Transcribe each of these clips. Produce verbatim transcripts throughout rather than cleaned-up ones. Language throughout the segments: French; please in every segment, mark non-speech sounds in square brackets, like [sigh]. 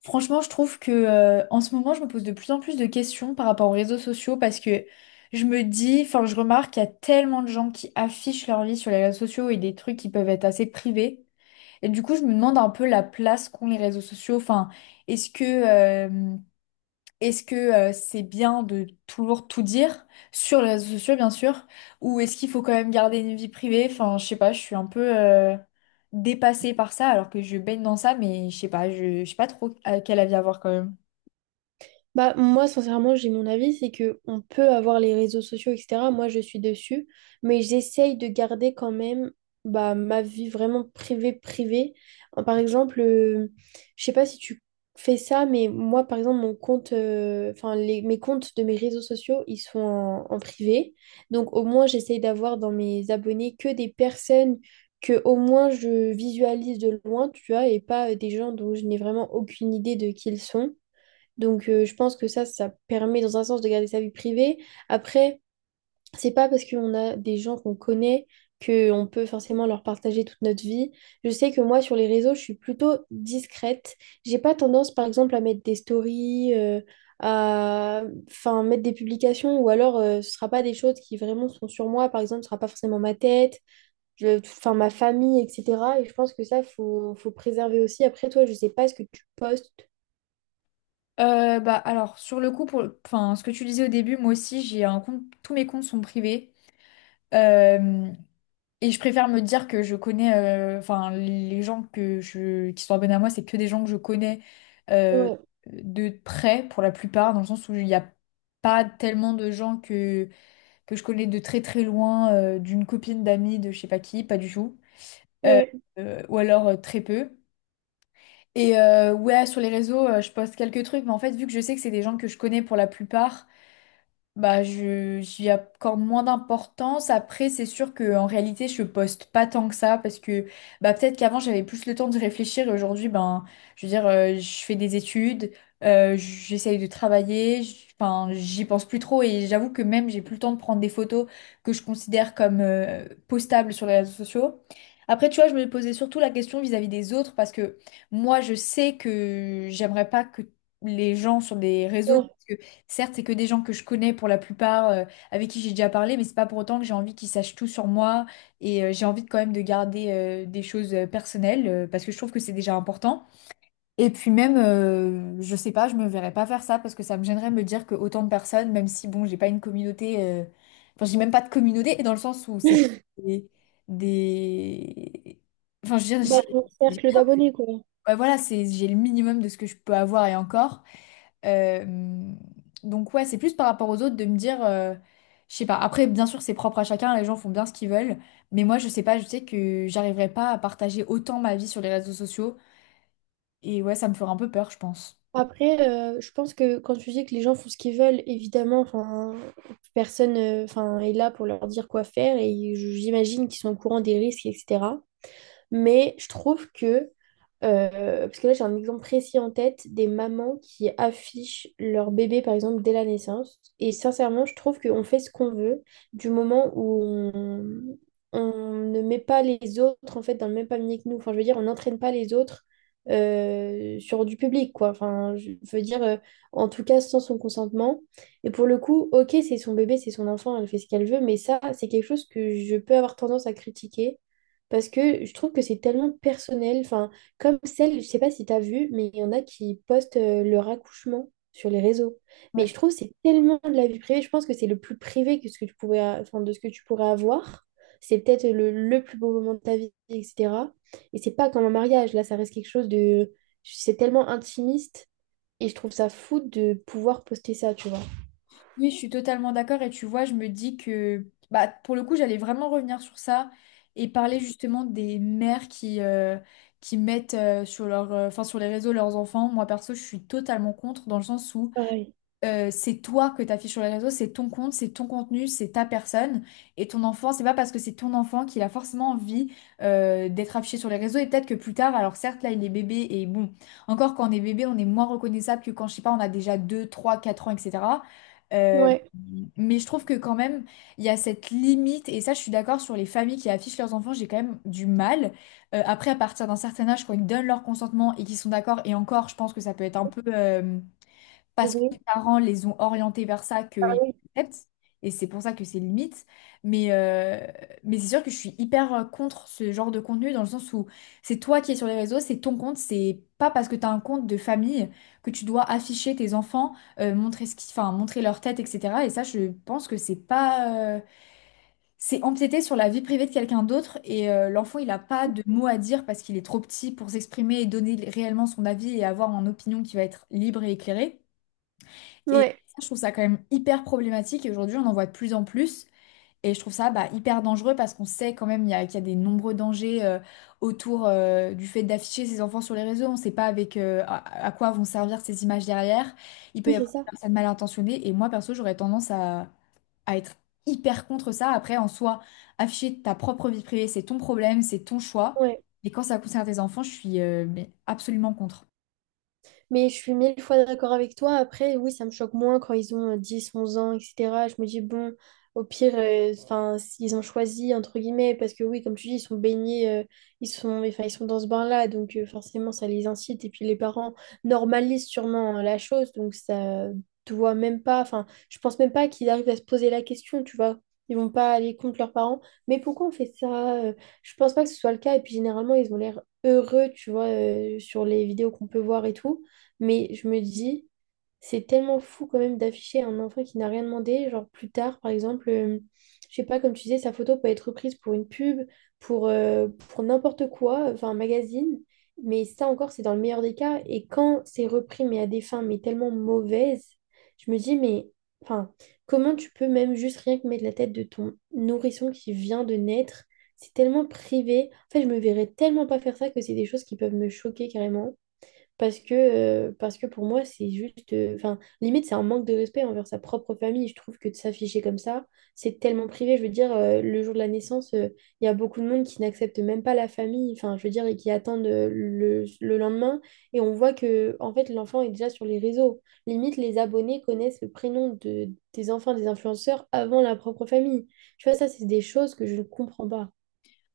Franchement, je trouve que euh, en ce moment, je me pose de plus en plus de questions par rapport aux réseaux sociaux parce que je me dis, enfin, je remarque qu'il y a tellement de gens qui affichent leur vie sur les réseaux sociaux et des trucs qui peuvent être assez privés. Et du coup, je me demande un peu la place qu'ont les réseaux sociaux. Enfin, est-ce que euh, est-ce que euh, c'est bien de toujours tout dire sur les réseaux sociaux, bien sûr, ou est-ce qu'il faut quand même garder une vie privée? Enfin, je sais pas, je suis un peu euh, dépassée par ça, alors que je baigne dans ça, mais je sais pas, je, je sais pas trop à quel avis avoir quand même. Bah, moi, sincèrement, j'ai mon avis, c'est que on peut avoir les réseaux sociaux, et cetera. Moi, je suis dessus, mais j'essaye de garder quand même bah, ma vie vraiment privée, privée. Euh, Par exemple, euh, je sais pas si tu fais ça, mais moi, par exemple, mon compte, euh, enfin, les, mes comptes de mes réseaux sociaux, ils sont en, en privé. Donc, au moins, j'essaye d'avoir dans mes abonnés que des personnes que au moins je visualise de loin, tu vois, et pas euh, des gens dont je n'ai vraiment aucune idée de qui ils sont. Donc, euh, je pense que ça, ça permet dans un sens de garder sa vie privée. Après, c'est pas parce qu'on a des gens qu'on connaît qu'on peut forcément leur partager toute notre vie. Je sais que moi, sur les réseaux, je suis plutôt discrète. J'ai pas tendance, par exemple, à mettre des stories, euh, à enfin, mettre des publications, ou alors euh, ce sera pas des choses qui vraiment sont sur moi. Par exemple, ce sera pas forcément ma tête, je... enfin, ma famille, et cetera. Et je pense que ça, faut, faut préserver aussi. Après, toi, je sais pas ce que tu postes. Euh, bah alors sur le coup, pour, enfin ce que tu disais au début, moi aussi j'ai un compte, tous mes comptes sont privés. Euh, Et je préfère me dire que je connais, euh, enfin, les gens que je, qui sont abonnés à moi, c'est que des gens que je connais euh, Ouais, de près pour la plupart, dans le sens où il n'y a pas tellement de gens que, que je connais de très très loin, euh, d'une copine, d'amis, de je sais pas qui, pas du tout. Euh, ouais, euh, ou alors euh, très peu. Et euh, ouais, sur les réseaux, euh, je poste quelques trucs, mais en fait, vu que je sais que c'est des gens que je connais pour la plupart, bah, je, j'y accorde moins d'importance. Après, c'est sûr que en réalité, je poste pas tant que ça parce que bah, peut-être qu'avant, j'avais plus le temps de réfléchir et aujourd'hui, ben, je veux dire, euh, je fais des études, euh, j'essaye de travailler, j- enfin, j'y pense plus trop et j'avoue que même, j'ai plus le temps de prendre des photos que je considère comme euh, postables sur les réseaux sociaux. Après, tu vois, je me posais surtout la question vis-à-vis des autres parce que moi, je sais que j'aimerais pas que les gens sur des réseaux. ouais. Certes, c'est que des gens que je connais pour la plupart, euh, avec qui j'ai déjà parlé, mais c'est pas pour autant que j'ai envie qu'ils sachent tout sur moi et euh, j'ai envie de- quand même de garder euh, des choses euh, personnelles euh, parce que je trouve que c'est déjà important. Et puis même, euh, je sais pas, je me verrais pas faire ça parce que ça me gênerait de me dire que autant de personnes, même si bon, j'ai pas une communauté, euh, enfin j'ai même pas de communauté et dans le sens où c'est [laughs] des, des- enfin je veux dire, Bah, mon j'ai- cercle d'abonnés, quoi. ouais, voilà, c'est j'ai le minimum de ce que je peux avoir et encore. Euh, donc ouais, c'est plus par rapport aux autres de me dire, euh, je sais pas. Après, bien sûr, c'est propre à chacun, les gens font bien ce qu'ils veulent, mais moi, je sais pas, je sais que j'arriverai pas à partager autant ma vie sur les réseaux sociaux, et ouais, ça me ferait un peu peur, je pense. Après, euh, je pense que quand tu dis que les gens font ce qu'ils veulent, évidemment, enfin, personne, euh, enfin, est là pour leur dire quoi faire et j'imagine qu'ils sont au courant des risques, et cetera. Mais je trouve que Euh, parce que là, j'ai un exemple précis en tête des mamans qui affichent leur bébé, par exemple, dès la naissance. Et sincèrement, je trouve qu'on fait ce qu'on veut du moment où on, on ne met pas les autres, en fait, dans le même panier que nous. Enfin, je veux dire, on n'entraîne pas les autres euh, sur du public, quoi. Enfin, je veux dire, euh, en tout cas, sans son consentement. Et pour le coup, ok, c'est son bébé, c'est son enfant, elle fait ce qu'elle veut, mais ça, c'est quelque chose que je peux avoir tendance à critiquer parce que je trouve que c'est tellement personnel. Enfin, comme celle, je sais pas si tu as vu, mais il y en a qui postent euh, leur accouchement sur les réseaux. Mais Ouais. je trouve que c'est tellement de la vie privée. Je pense que c'est le plus privé que ce que tu pourrais, a- enfin, de ce que tu pourrais avoir. C'est peut-être le, le plus beau moment de ta vie, et cetera. Et c'est pas comme un mariage. Là, ça reste quelque chose de... C'est tellement intimiste. Et je trouve ça fou de pouvoir poster ça, tu vois. Oui, je suis totalement d'accord, et tu vois, je me dis que, bah, pour le coup, j'allais vraiment revenir sur ça et parler justement des mères qui, euh, qui mettent euh, sur leur, euh, enfin, sur les réseaux leurs enfants. Moi, perso, je suis totalement contre, dans le sens où Pareil. euh, c'est toi que t'affiches sur les réseaux, c'est ton compte, c'est ton contenu, c'est ta personne. Et ton enfant, c'est pas parce que c'est ton enfant qu'il a forcément envie euh, d'être affiché sur les réseaux. Et peut-être que plus tard, alors certes, là, il est bébé et bon, encore quand on est bébé, on est moins reconnaissable que quand, je sais pas, on a déjà deux, trois, quatre ans, et cætera. Euh, Ouais. Ouais. Mais je trouve que quand même, il y a cette limite, et ça, je suis d'accord sur les familles qui affichent leurs enfants, j'ai quand même du mal. Euh, après, à partir d'un certain âge, quand ils donnent leur consentement et qu'ils sont d'accord, et encore, je pense que ça peut être un peu. Euh, parce que les Ouais. parents les ont orientés vers ça Ah qu'ils oui. acceptent. Et c'est pour ça que c'est limite. Mais, euh, mais c'est sûr que je suis hyper euh, contre ce genre de contenu dans le sens où c'est toi qui es sur les réseaux, c'est ton compte, c'est pas parce que tu as un compte de famille que tu dois afficher tes enfants, euh, montrer ce qui, enfin, montrer leur tête, et cætera. Et ça, je pense que c'est pas, euh, c'est empiéter sur la vie privée de quelqu'un d'autre et euh, l'enfant, il n'a pas de mots à dire parce qu'il est trop petit pour s'exprimer et donner réellement son avis et avoir une opinion qui va être libre et éclairée. Et Ouais. ça, je trouve ça quand même hyper problématique. Et aujourd'hui, on en voit de plus en plus. Et je trouve ça bah, hyper dangereux parce qu'on sait quand même il y a- qu'il y a des nombreux dangers euh, autour euh, du fait d'afficher ses enfants sur les réseaux. On ne sait pas avec euh, à, à quoi vont servir ces images derrière. Il peut Oui, y c'est avoir des ça. personnes mal intentionnées. Et moi, perso, j'aurais tendance à, à être hyper contre ça. Après, en soi, afficher ta propre vie privée, c'est ton problème, c'est ton choix. Ouais. Et quand ça concerne tes enfants, je suis euh, mais absolument contre. Mais je suis mille fois d'accord avec toi. Après, oui, ça me choque moins quand ils ont euh, dix, onze ans, et cetera. Je me dis, bon, au pire, euh, enfin, ils ont choisi, entre guillemets, parce que oui, comme tu dis, ils sont baignés, euh, ils sont, enfin, ils sont dans ce bain-là, donc euh, forcément, ça les incite. Et puis les parents normalisent sûrement euh, la chose, donc ça doit même pas, enfin, je pense même pas qu'ils arrivent à se poser la question, tu vois. Ils vont pas aller contre leurs parents. Mais pourquoi on fait ça? Euh, Je pense pas que ce soit le cas. Et puis généralement, ils ont l'air heureux, tu vois, euh, sur les vidéos qu'on peut voir et tout. Mais je me dis, c'est tellement fou quand même d'afficher un enfant qui n'a rien demandé. Genre plus tard, par exemple, euh, je sais pas, comme tu disais, sa photo peut être reprise pour une pub, pour, euh, pour n'importe quoi, enfin un magazine. Mais ça encore, c'est dans le meilleur des cas. Et quand c'est repris, mais à des fins, mais tellement mauvaises, je me dis, mais enfin, comment tu peux même juste rien que mettre la tête de ton nourrisson qui vient de naître? C'est tellement privé. En fait, je me verrais tellement pas faire ça que c'est des choses qui peuvent me choquer carrément. Parce que, euh, parce que pour moi, c'est juste. euh, Enfin, limite, c'est un manque de respect envers sa propre famille. Je trouve que de s'afficher comme ça, c'est tellement privé. Je veux dire, euh, le jour de la naissance, euh, il y a beaucoup de monde qui n'accepte même pas la famille. Enfin, je veux dire, et qui attendent euh, le, le lendemain. Et on voit que, en fait, l'enfant est déjà sur les réseaux. Limite, les abonnés connaissent le prénom de, des enfants des influenceurs avant la propre famille. Tu vois, ça, c'est des choses que je ne comprends pas.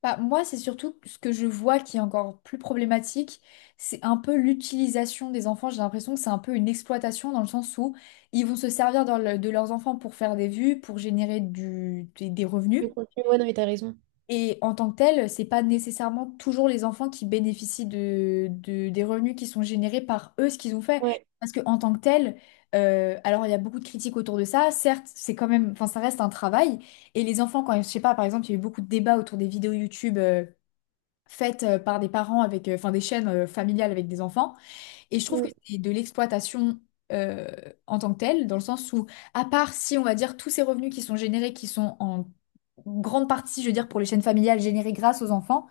Bah, moi, c'est surtout ce que je vois qui est encore plus problématique, c'est un peu l'utilisation des enfants. J'ai l'impression que c'est un peu une exploitation dans le sens où ils vont se servir dans le- de leurs enfants pour faire des vues, pour générer du- des, des Le revenus. contenu, ouais, non, mais t'as raison. Et en tant que tel, c'est pas nécessairement toujours les enfants qui bénéficient de, de- des revenus qui sont générés par eux, ce qu'ils ont fait. Ouais. Parce que en tant que tel, euh, alors il y a beaucoup de critiques autour de ça. Certes, c'est quand même, enfin, ça reste un travail. Et les enfants, quand, je sais pas, par exemple, il y a eu beaucoup de débats autour des vidéos YouTube. Euh, faites euh, par des parents avec, euh, enfin des chaînes euh, familiales avec des enfants. Et je trouve que Mm. c'est de l'exploitation euh, en tant que telle, dans le sens où, à part si on va dire tous ces revenus qui sont générés, qui sont en grande partie, je veux dire, pour les chaînes familiales générées grâce aux enfants,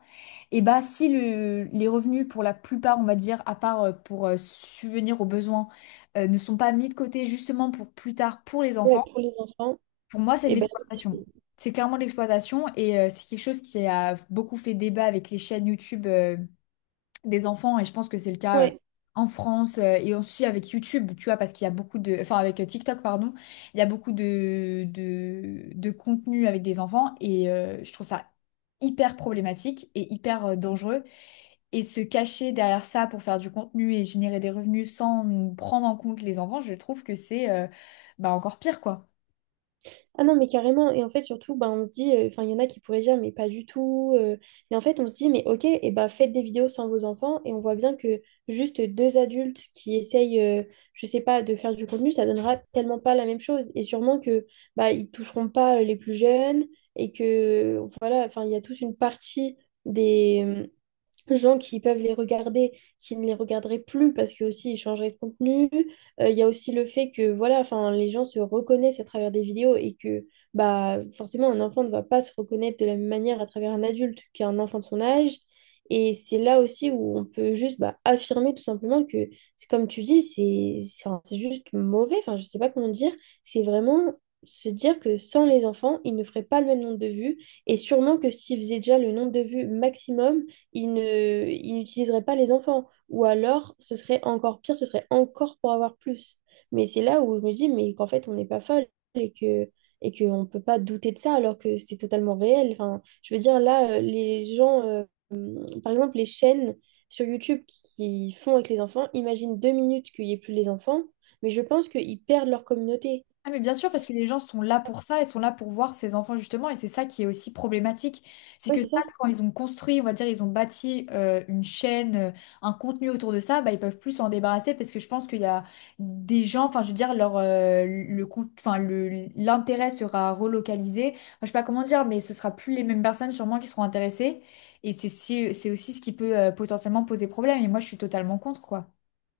et bah si le- les revenus pour la plupart, on va dire, à part euh, pour euh, subvenir aux besoins, euh, ne sont pas mis de côté justement pour plus tard pour les Ouais, enfants, pour les enfants. pour moi c'est de Et ben, l'exploitation. C'est clairement de l'exploitation et euh, c'est quelque chose qui a beaucoup fait débat avec les chaînes YouTube euh, des enfants, et je pense que c'est le cas euh, ouais. en France euh, et aussi avec YouTube, tu vois, parce qu'il y a beaucoup de... Enfin, avec euh, TikTok, pardon, il y a beaucoup de, de, de contenu avec des enfants, et euh, je trouve ça hyper problématique et hyper euh, dangereux. Et se cacher derrière ça pour faire du contenu et générer des revenus sans prendre en compte les enfants, je trouve que c'est euh, bah, encore pire, quoi. Ah non, mais carrément. Et en fait, surtout, bah, on se dit, euh, enfin, il y en a qui pourraient dire, mais pas du tout. euh. Mais en fait, on se dit, mais ok, et bah, faites des vidéos sans vos enfants. Et on voit bien que juste deux adultes qui essayent, euh, je sais pas, de faire du contenu, ça donnera tellement pas la même chose. Et sûrement que bah, ils toucheront pas euh, les plus jeunes. Et que, voilà, enfin, il y a toute une partie des, euh, gens qui peuvent les regarder, qui ne les regarderaient plus parce que aussi ils changeraient de contenu. Euh, Il y a aussi le fait que voilà, enfin les gens se reconnaissent à travers des vidéos et que bah forcément un enfant ne va pas se reconnaître de la même manière à travers un adulte qu'un enfant de son âge. Et c'est là aussi où on peut juste bah, affirmer tout simplement que, c'est comme tu dis, c'est c'est enfin, c'est juste mauvais, enfin je sais pas comment dire, c'est vraiment se dire que sans les enfants, ils ne feraient pas le même nombre de vues, et sûrement que s'ils faisaient déjà le nombre de vues maximum, ils ne, ils n'utiliseraient pas les enfants. Ou alors, ce serait encore pire, ce serait encore pour avoir plus. Mais c'est là où je me dis, mais qu'en fait, on n'est pas folle et que et qu'on ne peut pas douter de ça alors que c'est totalement réel. Enfin, je veux dire, là, euh, les gens, euh, hum, par exemple, les chaînes sur YouTube qui font avec les enfants, imagine deux minutes qu'il n'y ait plus les enfants, mais je pense qu'ils perdent leur communauté. Ah mais bien sûr, parce que les gens sont là pour ça, ils sont là pour voir ces enfants justement, et c'est ça qui est aussi problématique. C'est Ouais, que ça, c'est ça. quand ils ont construit, on va dire, ils ont bâti euh, une chaîne, euh, un contenu autour de ça, bah, ils peuvent plus s'en débarrasser parce que je pense qu'il y a des gens, enfin je veux dire, leur, euh, le, con- enfin, le- l'intérêt sera relocalisé. Enfin, je sais pas comment dire, mais ce sera plus les mêmes personnes sûrement qui seront intéressées. Et c'est si- c'est aussi ce qui peut euh, potentiellement poser problème, et moi je suis totalement contre, quoi.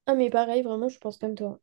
Ah, mais pareil, vraiment, je pense comme toi.